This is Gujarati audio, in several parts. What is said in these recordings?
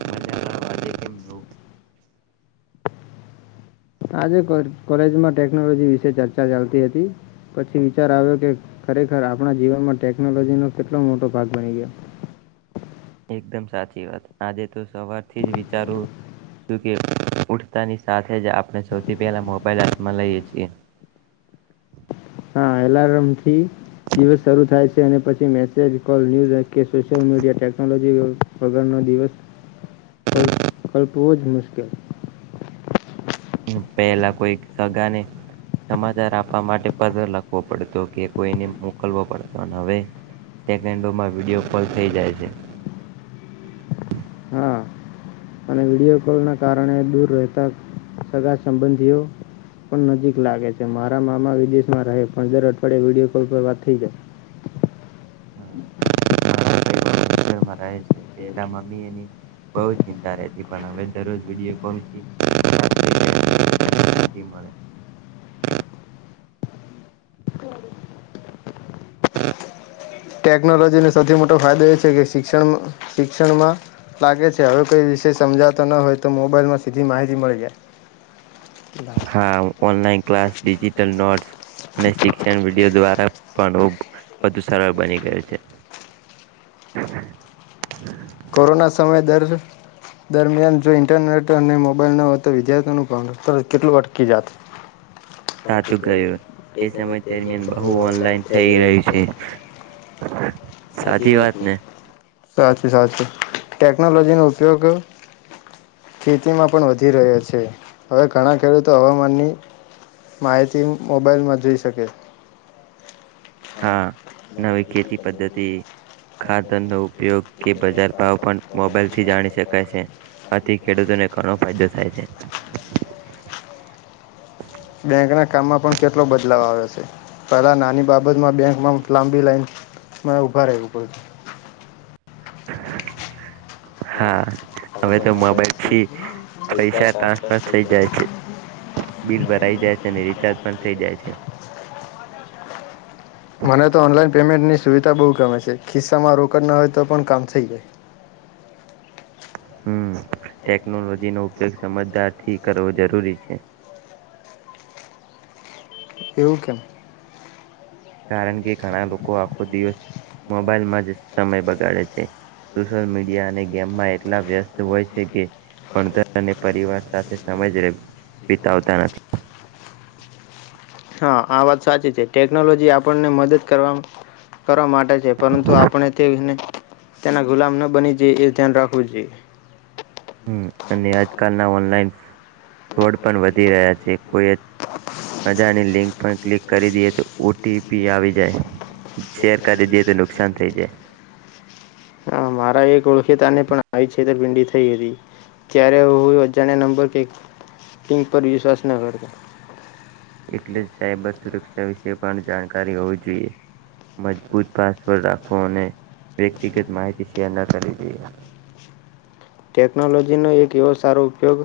મજામાં આજે કેમ છો? આજે કોલેજમાં ટેકનોલોજી વિશે ચર્ચા ચાલતી હતી પછી વિચાર આવ્યો કે ખરેખર આપણા જીવનમાં ટેકનોલોજીનો કેટલો મોટો ભાગ બની ગયો. એકદમ સાચી વાત આજે તો સવારથી જ વિચારું જોકે ઉઠતાની સાથે જ આપણે સૌથી પહેલા મોબાઈલ આપમાં લઈએ છીએ હા એલારમથી દિવસ શરૂુ થાય છે અને પછી મેસેજ કોલ ન્યૂઝ કે સોશિયલ મીડિયા ટેકનોલોજી વગરનો દિવસ કલ્પ કલ્પવોઝ મુશ્કેલ પહેલા કોઈ સગાને સમાચાર આપવા માટે પત્ર લખવો પડતો કે કોઈને મોકલવો પડતો અને હવે સેકન્ડોમાં વિડીયો કોલ થઈ જાય છે હા અને વિડીિયો કોલના કારણે દૂર રહેતા સગા સંબંધીઓ પણ નજીક લાગે છે મારા મામા વિદેશમાં રહે પણણ દર અઠવાડિયે વિડીિયો કોલ પર વાત થઈ જાય [inaudible] છે પેલા મમ્મી એની બહ ચિંતા રહેતી પણ હવે દરરોજ વિડીયો કોલથી મળે [inaudible] ટેકનોલોજીને સૌથી મોટો ફાયદો એ છે કે શિક્ષણ શિક્ષણમાં લાગે છે હવે કોઈ વિષય સમજાતો ન હોય તો મોબાઈલમાં સીધી માહિતી મળી જાય [inaudible] હા ઓનલાઈન ક્લાસ ડિટલ નોટસ અને શિક્ષણ વિડીયો દ્વારા પણ વધુ સરળ બની ગયો છે કોરોના સમય દર દરમિયાન જો ઈન્ટરનેટ અને મોબાઈલ ન હોય તો વિદ્યાર્થીઓનુંર કેટલું અટકી જત સાચું ગયું એ સમય દરમિયાન બહુ ઓનલાઈન થઈ રહ્યું છે સાચી વાત ને સાચી સાચી ટેકનોલોજીનો ઉપયોગ ખેતીમાં પણ વધી રહ્યો છે હવે ઘણા ખેડૂતો હવામાનની માહિતી મોબાઈલમાં જોઈ શકે હા નવી ખેતી પદ્ધતિ ખાતડુક ઉપયોગ કે બજાર ભાવ પણ મોબાઈલથી જાણી શકાય છે આથી ખેડૂતોને ઘણો ફાયદો થાય છે બેંકના કામમાં પણ કેટલો બદલાવ આવે છે કલા નાની બાબતમાં બેંકમાં લાંબી લાઈનમાં ઉભા રહેું પડ હા હવે તો મોબાઈલથી પૈસા ટ્રાન્સફર થઈ જાય છે બિલ ભરાઈ જાય છે અને રિચાર્જ પણ થઈ જાય છે બહ ગમે છે ખિસ્સામાં રોકડ ના હોય તો પણ કામ થઈ જાય હમ ટેકનોલોજીનોો ઉપયોગ સમજદાર થી કરવો જરૂરી છે વું કેમ કારણ કે ઘણા લોકો આખો દિવસ મોબાઈલમાં જ સમય બગાડે છે સોશિયલ મીડિયા અને ગેમમાં એટલા વ્યસ્ત હોય છે કે ભત અને પરિવાર સાથે સમય જ વિતાવતા નથી હા આ વાત સાચી છે ટેકનોલોજી આપણને મદદ કરવાવામાં કરવા માટે છે પરંતુ આપણે તેને તેના ગુલામ ન બની જાય એ ધ્યાન રાખવું જોઈએ હમ અને આજકાલ ના ઓનલાઈન ફોડ પણ વધી રહ્યા છે કોઈ રજાની લિંક પણ ક્લિક કરી દઈએ તો ઓટીપી આવી જાય શેર કરી દઈએ તો નુકસાન થઈ જાય હ મારા એક ઓળખેતાને પણ આવી છેતરપિંડી થઈ હતી ત્યારે હું અજાને નંબર કેિંગ પર વિશ્વાસ ન કરતો એટલે જ સાયબર સુરક્ષા વિશે તે પણ જાણકારી હોવી જોઈએ મજબૂત પાસવર્ડ રાખો અને વ્યક્તિગત માહિતી છેના કરીરી જઈએ ટેકનોલોજીનો એક એવો સારો ઉપયોગ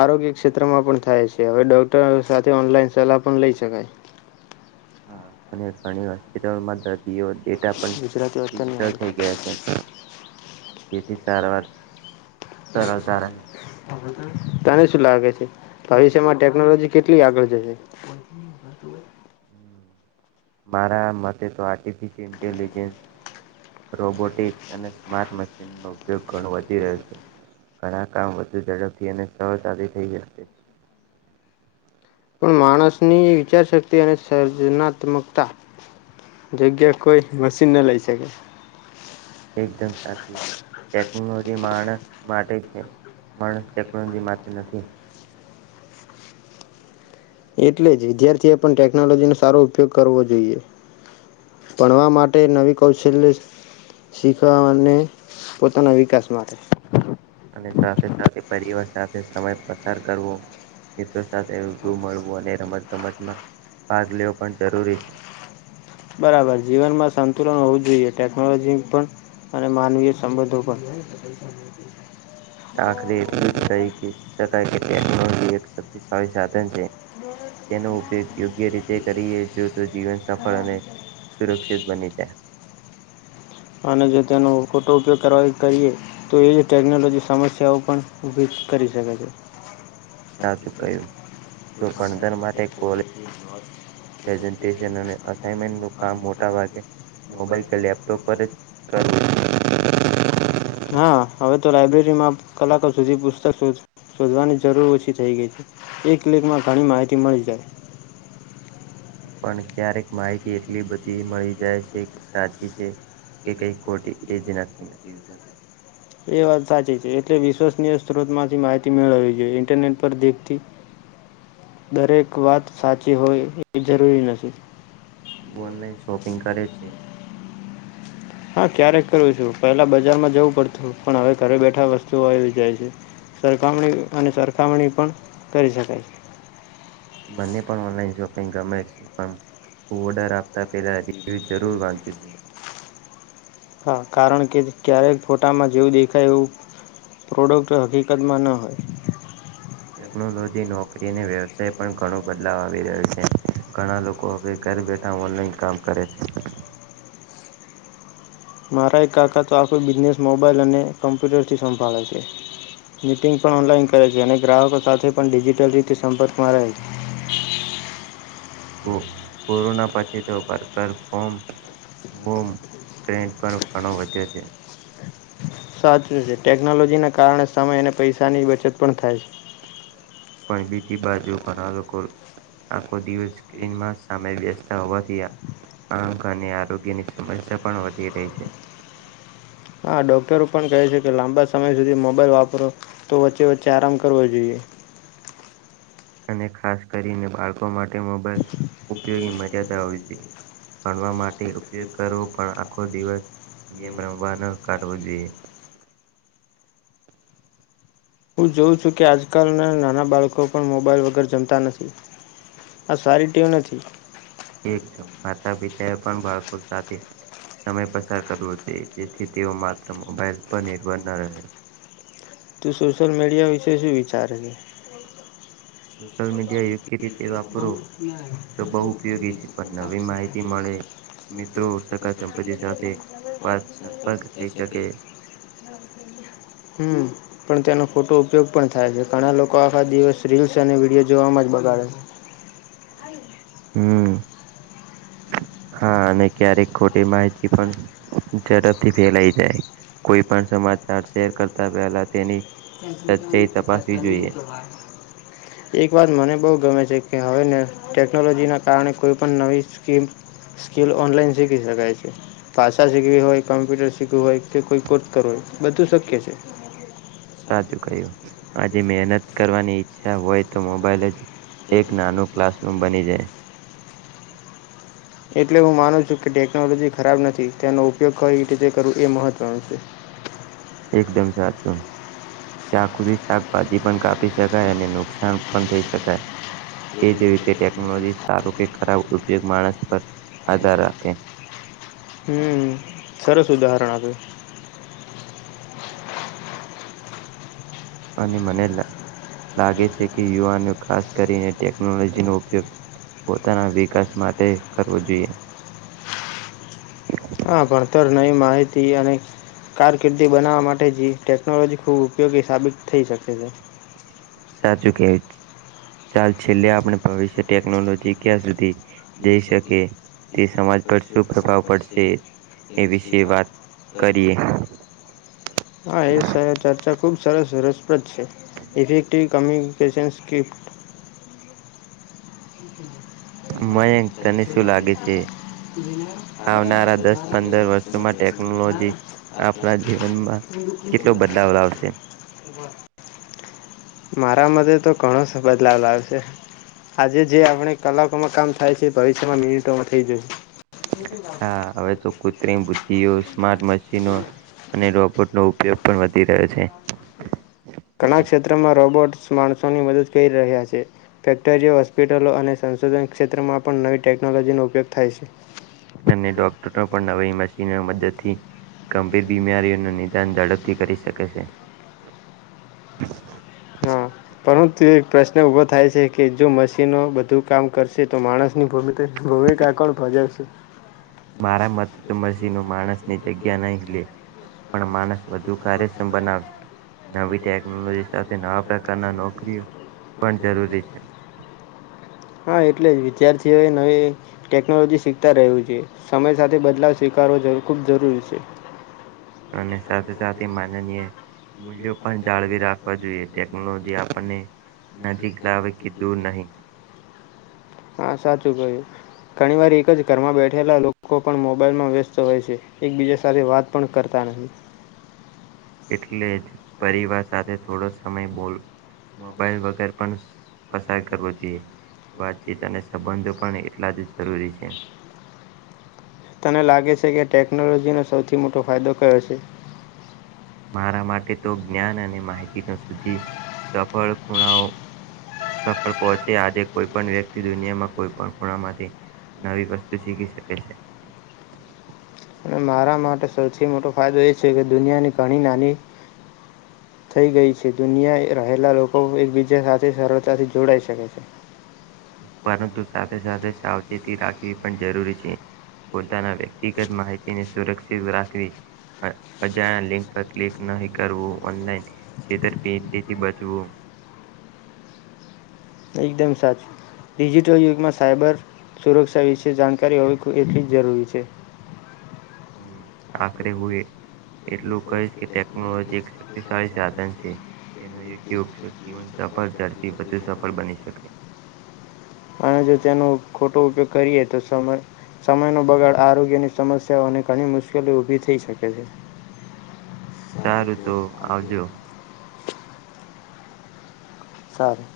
આરોગ્ય ક્ષેત્રમાં પણ થાય છે હવે ડોક્ટરો સાથે ઓનલાઈન સલાહ પણ લઈ શકાય હા અનેણી હસ્પિટલમાં ડેટા પણ ગુજરાતી ડિજિટલ વાર્તાની થઈ ગયા છે જેથી સારવાર સરળતા રહે તને શું લાગે છે ભવિષ્યમાં ટેકનોલોજી કેટલી આગળ જશે મારા મતે તો આ આર્ટિફિલ ઇન્ટેલિજેન્સ રોબોટિક્સ અને સ્માર્ટ મશીનનો ઉપયોગ ઘણો વધી રહ્યો છે ઘણા કામ વધુ ઝડપથી અને સરળતાથી થઈ જશે પણ માણસની વિચારશક્તિ અને સર્જનાત્મકતા જગ્યા કોઈ મશીન ન લઈ શકે એ બ એકદમ સાચું ટેકનોલોજી માણસ માટે છે માણસ ટેકનોલોજી માટે નથી એટલે જ વિદ્યાર્થી એ પણ ટેકનોલોજીનો સારો ઉપયોગ કરવો જોઈએ ભણવા માટે નવી કૌશલ્ય શીખવા અને પોતાના વિકાસ માટે અને સાથે સાથે પરિવાર સાથે સમય પસાર કરવો મિત્રો સાથે ર મળવો અને રમત ગમતમાં ભાગ લેવો પણ જરૂરી બરાબર જીવનમાં સંતુલન હોવું જોઈએ ટેકનોલોજી પણ અને માનવીય સંબંધો પણ આખરે એટલુંકાય કે ટેનોલોજી એકક્ાળી સાધન છે તેનો ઉપયોગ યોગ્ય રીતે કરીએ જો તો જીવન સફળ અને સુરક્ષિત બની જાય ફોટો ઉપયોગ કરવા કરીએ તો એ જ ટેકનોલોજી સમસ્યાઓ પણ ઊભી કરી શકે છે સા ચુકાયું તો ભણતર માટે કોલે પ્રેઝન્ટેશન અને કામ મોટા ભાગે મોબાઈલ કે લેપટોપ પર જ હા, હવે તો લાાયબ્રેરીમાં કલાકો સુધી પુસ્તક શોધવાની જરૂર ઓછી થઈ ગઈ છે એ ક્લિકમાં ઘણી માહિતી મળી જાય પણ ક્યારેક માહિતી એટલી બધી મળી જાય છે કે સાચી છે કે કઈ ખોટી એ જ નક્કી નથી થતું એ વાત સાચી છે એટલે વિશ્વસનીય સ્ત્રોતમાંથી માહિતી મેળવવી જોઈએ ઇન્ટરનેટ પર દેખતી દરેક વાત સાચી હોય એ જરૂરી નથી બ તું ઓનલાઈન શોપિંગ શચન કર કરે છે હા ક્યારેક કરું છું પહેલાં બજારમાં જવું પડતું પણ હવે ઘરે બેઠા વસ્તુઓ આવી જાય છે સરખામણી અને સરખામણી પણ કરી શકાય છે બંને પણ ઓનલાઈન જો ગમે છે પણ ઓર્ડર આપતા પેલા તેવી જરૂર વાંચી છો હા કારણ કે ક્યારેક ફોટામાં જેવું દેખાય એવું પ્રોડક્ટ હકીકતમાં ન હોય ટેકનોલોજી નોકરી અને વ્યવસાય પણ ઘણું બદલાવ આવી રહ્યો છે. ઘણા લોકો હવે ઘર બેઠા ઓનલાઈન કામ કરે છે. મારા એક કાકા તો આખું બિઝનેસ [unintelligible] અને કમ્પ્યુટરથી સંભાળે છે, મિટિંગ પણ ઓનલાઈન કરે છે, અને ગ્રાહકો સાથે પણ ડિજિટલ રીતે સંપર્કમાં રહે. [inaudible] કો કોરોના પછી તો વર્કર ફ્રોમ [unintelligible] [unintelligible] પણ ઘણો વધ્યો છે. સાચું છે, ટેકનોલોજીના કારણે સમય અને પૈસાની બચત પણ થાય છે. પણ બીજી બાજુ ઘણા લોકો [inaudible] આખો દિવ સ્ક્રીનમાં સામે [unintelligible] [unintelligible] અને આરોગ્યની સમસ્યા પણ વધી રહી છે. હા ડોક્ટરો પણ કહે છે કે લાંબા સમય સુધી મોબાઈલ વાપરો તો વચ્ચે વચ્ચે આરામ કરવો જોઈએ. અને ખાસ કરીને બાળકો માટે મોબાઈલ ઉપયોગી મર્યાદા હોવી જોઈએ, ભણવા માટે ઉપયોગ કરવો પણ આખો દિવસ, ગેમ રમવા ન કાઢવો જોઈએ. હું જોઉં છું કે આજકાલના નાના બાળકો પણ મોબાઈલ વગર જમતા નથી, આ સારી ટેવ નથી. એકમ માતા પિતાએ પણ બાળકો સાથે, સમય પસાર કરવો જોઈ જેથી તેઓ માત્ર મોબાઈલ પર નિર્ભર ન રહે. [unintelligible] સોશિયલ મીડિયા વિશે શું વિચારે છે. સોશિયલ મીડિયા યોગ્ય રીતે વાપરો તો બહુ ઉપયોગી છે પણ નવી માહિતી મળે મિત્રો સગા સંપત્તિ સાથે વાત સંપર્ક થઈ શકે [unintelligible] પણ તેનો ફોટો ઉપયોગ પણ થાય છે, ઘણા લોકો આખા દિવસ રીલ્સ અને વિડીયો જોવામાં જ બગાડે છે. હમ, હા અને ક્યારેક ખોટી માહિતી પણ ઝડપથી ફેલાઈ જાય કોઈ પણ સમાજ સચ્ચાઈ તપાસવી જોઈએ એક વાત મને બહુ ગમે છે હવેને ટેકનોલોજીના કારણે કોઈપણ નવી સ્કીમ, સ્કીિલ ઓનલાઈન શીખી શકાય છે, ભાષા શીખવી હોય કમ્પ્યુટર શીખવું હોય કે કોઈ કોર્સ કરવું હોય. બધું શક્ય છે. સાચું કહ્યું, આજે મહેનત કરવાની ઈચ્છા હોય તો મોબાઈલ જ એક નાનું ક્લાસરૂમ બની જાય. એટલે હું માનું છું કે ટેકનોલોજી ખરાબ નથી તેનો ઉપયોગ કઈ રીતે કરવું એ મહત્ત્વનું છે. એકદમ સાચું. ચાકુથી શાકભાજી પણ કાપી શકાય અને નુકસાન પણ થઈ શકાય. એ જ રીતે ટેકનોલોજી સારો કે ખરાબ ઉપયોગ માણસ પર આધાર રાખે. હમ સરસ ઉદાહરણ આપ્યું. અને મને લાગે લાગે છે કે યુવાનો ખાસ કરીને ટેકનોલોજીનો ઉપયોગ પોતાના વિકાસ માટે કરવો જોઈએ. હા ભણતર નવી માહિતી અને, કારકિર્દી બનાવવા માટે જ ટેકનોલોજી ખૂબ ઉપયોગી સાબિત થઈ શકે છે. સાચું કે [unintelligible] ચાલ છેલ્લે આપણે ભવિષ્ય ટેકનોલોજી ક્યાં સુધી જઈ શકે તે સમાજ પર શું પ્રભાવ પડશે એ વિશે વાત કરીએ હા એ શાય ચર્ચા કુ સરસ રસપ્રદ છે, ઇફેક્ટિવ કમ્યુનિકેશન સ્કીલ હ [inaudible] મય [inaudible] આવનારા દસ પંદર વર્ષોમાં ટેકનોલોજી આપણા જીવનમાં કેટલો બદલાવ લાવશે મારા મતે તો ઘણો બદલાવ આવશે આજે જે આપણે કલાકોમાં કામ થાય છે ભવીષ માં મિનિટોમાં થઇ જું. [inaudible] હા હવે તો કૃત્રિમ બુદ્ધિઓ સ્માર્ટ મશીનો અને રોબોટનો ઉપયોગ પણ વધી રહ્યો છે કણા ક્ષેત્રમાં રોબોટ માણસોની મદદ કરી રહ્યા છે ફેક્ટ જે હોસ્પિટલો અને સંશોધન છેતરે પણ નવી ટેકનોલોજીનો ઉપયોગ થાય છે. અને ડોક્ટર પણ નવી મશીન મદદથી ગંભીર બીમારીઓનું નિદાન ઝડપથી કરી શકે છે. હા પણ- તો એક પ્રશ્ન ઊભો થાય છે કે જો મશીનો બધું કામ કરશે તો માણસની ભૂમિકા કોણ ભજવશે મારા મતે તો મસી નો માણસ ની જગ્યા નહી લે પણ માણસ વધુ કાર્યક્ષમ બનાવશે નવી ટેકનોલોજી સાથે નવા પ્રકારના નોકરીઓ પણ જરૂરી છે. હા એટલે વિદ્યાર્થીઓએ નવી ટેકનોલોજી શીખતા રહ્યું છે સમય સાથે બદલાવ સ્વીકારવો ખૂબ જરૂરી છે. અને સાથે સાથે માનનીય મૂલ્યો પણ જાળવી રાખવા જોઈએ ટેકનોલોજી આપણને નજીક લાવે કે દૂર નહીિ હા સાચું કહ્યું ઘણીવાર એક જ ઘરમાં બેઠેલા લોકો પણ મોબાઈલમાં વ્યસ્તો હોય છે એકબીજા સાથે વાત પણ કરતા નહી. એટલે જ પરિવાર સાથે થોડો સમય બોલ મોબાઈલ વગર પણ પસાર કરવો જોઈએ. વાતચીત અને સંબંધો પણ એટલા જ જરૂરી છે. તને લાગે છે કે ટેકનોલોજીનો સૌથી મોટો ફાયદો કયો છે? મારા માટે તો જ્ઞાન અને માહિતી પસેથી સફળ ખૂણાઓ સફળ પહોંચે આજે કોઈ પણ વ્યક્તિ દુનિયામાં કોઈ પણ ખૂણામાંથી નવી વસ્તુ શીખી શકે છે. અને મારા માટે સૌથી મોટો ફાયદો એ છે કે દુનિયાની ઘણી નાની થઈ ગઈ છે દુનિયા રહેલા લોકો એકબીજા સાથે સરળતાથી જોડાઈ શકે છે. પરંતુ સાથે સાથે સાવચેતી રાખી એ પણ જરૂરી છે. પોતાના વ્યક્તિગત માહિતીની સુરક્ષા રાખવી અ અજા લિંક પર ક્લિક નહી કરવું ઓનલાઈન છેતરપિંડી થી બચવું એકદમ સાચું ડિજિટલ યુગમાં સાયબર સુરક્ષા વિશે જાણકારી હોવી એટલી જ જરૂરી છે. આખરે હું એટલું કહીશ કે ટેકનોલોજી એક શક્તિશાળી સાધન છે તેનો યોગ્ય ઉપયોગ જીવન સફળ ઝડપથી વધુ સફળ બની શકે. અને જો તેનું ખોટ તો ઉપયોગ કરીએ તો સમય સમયનો બગાડ આરોગ્યની સમસ્યાઓ અને ઘણી મુશ્કેલી ઉભી થઈ શકે છે. સારું તો આવજો. સારું.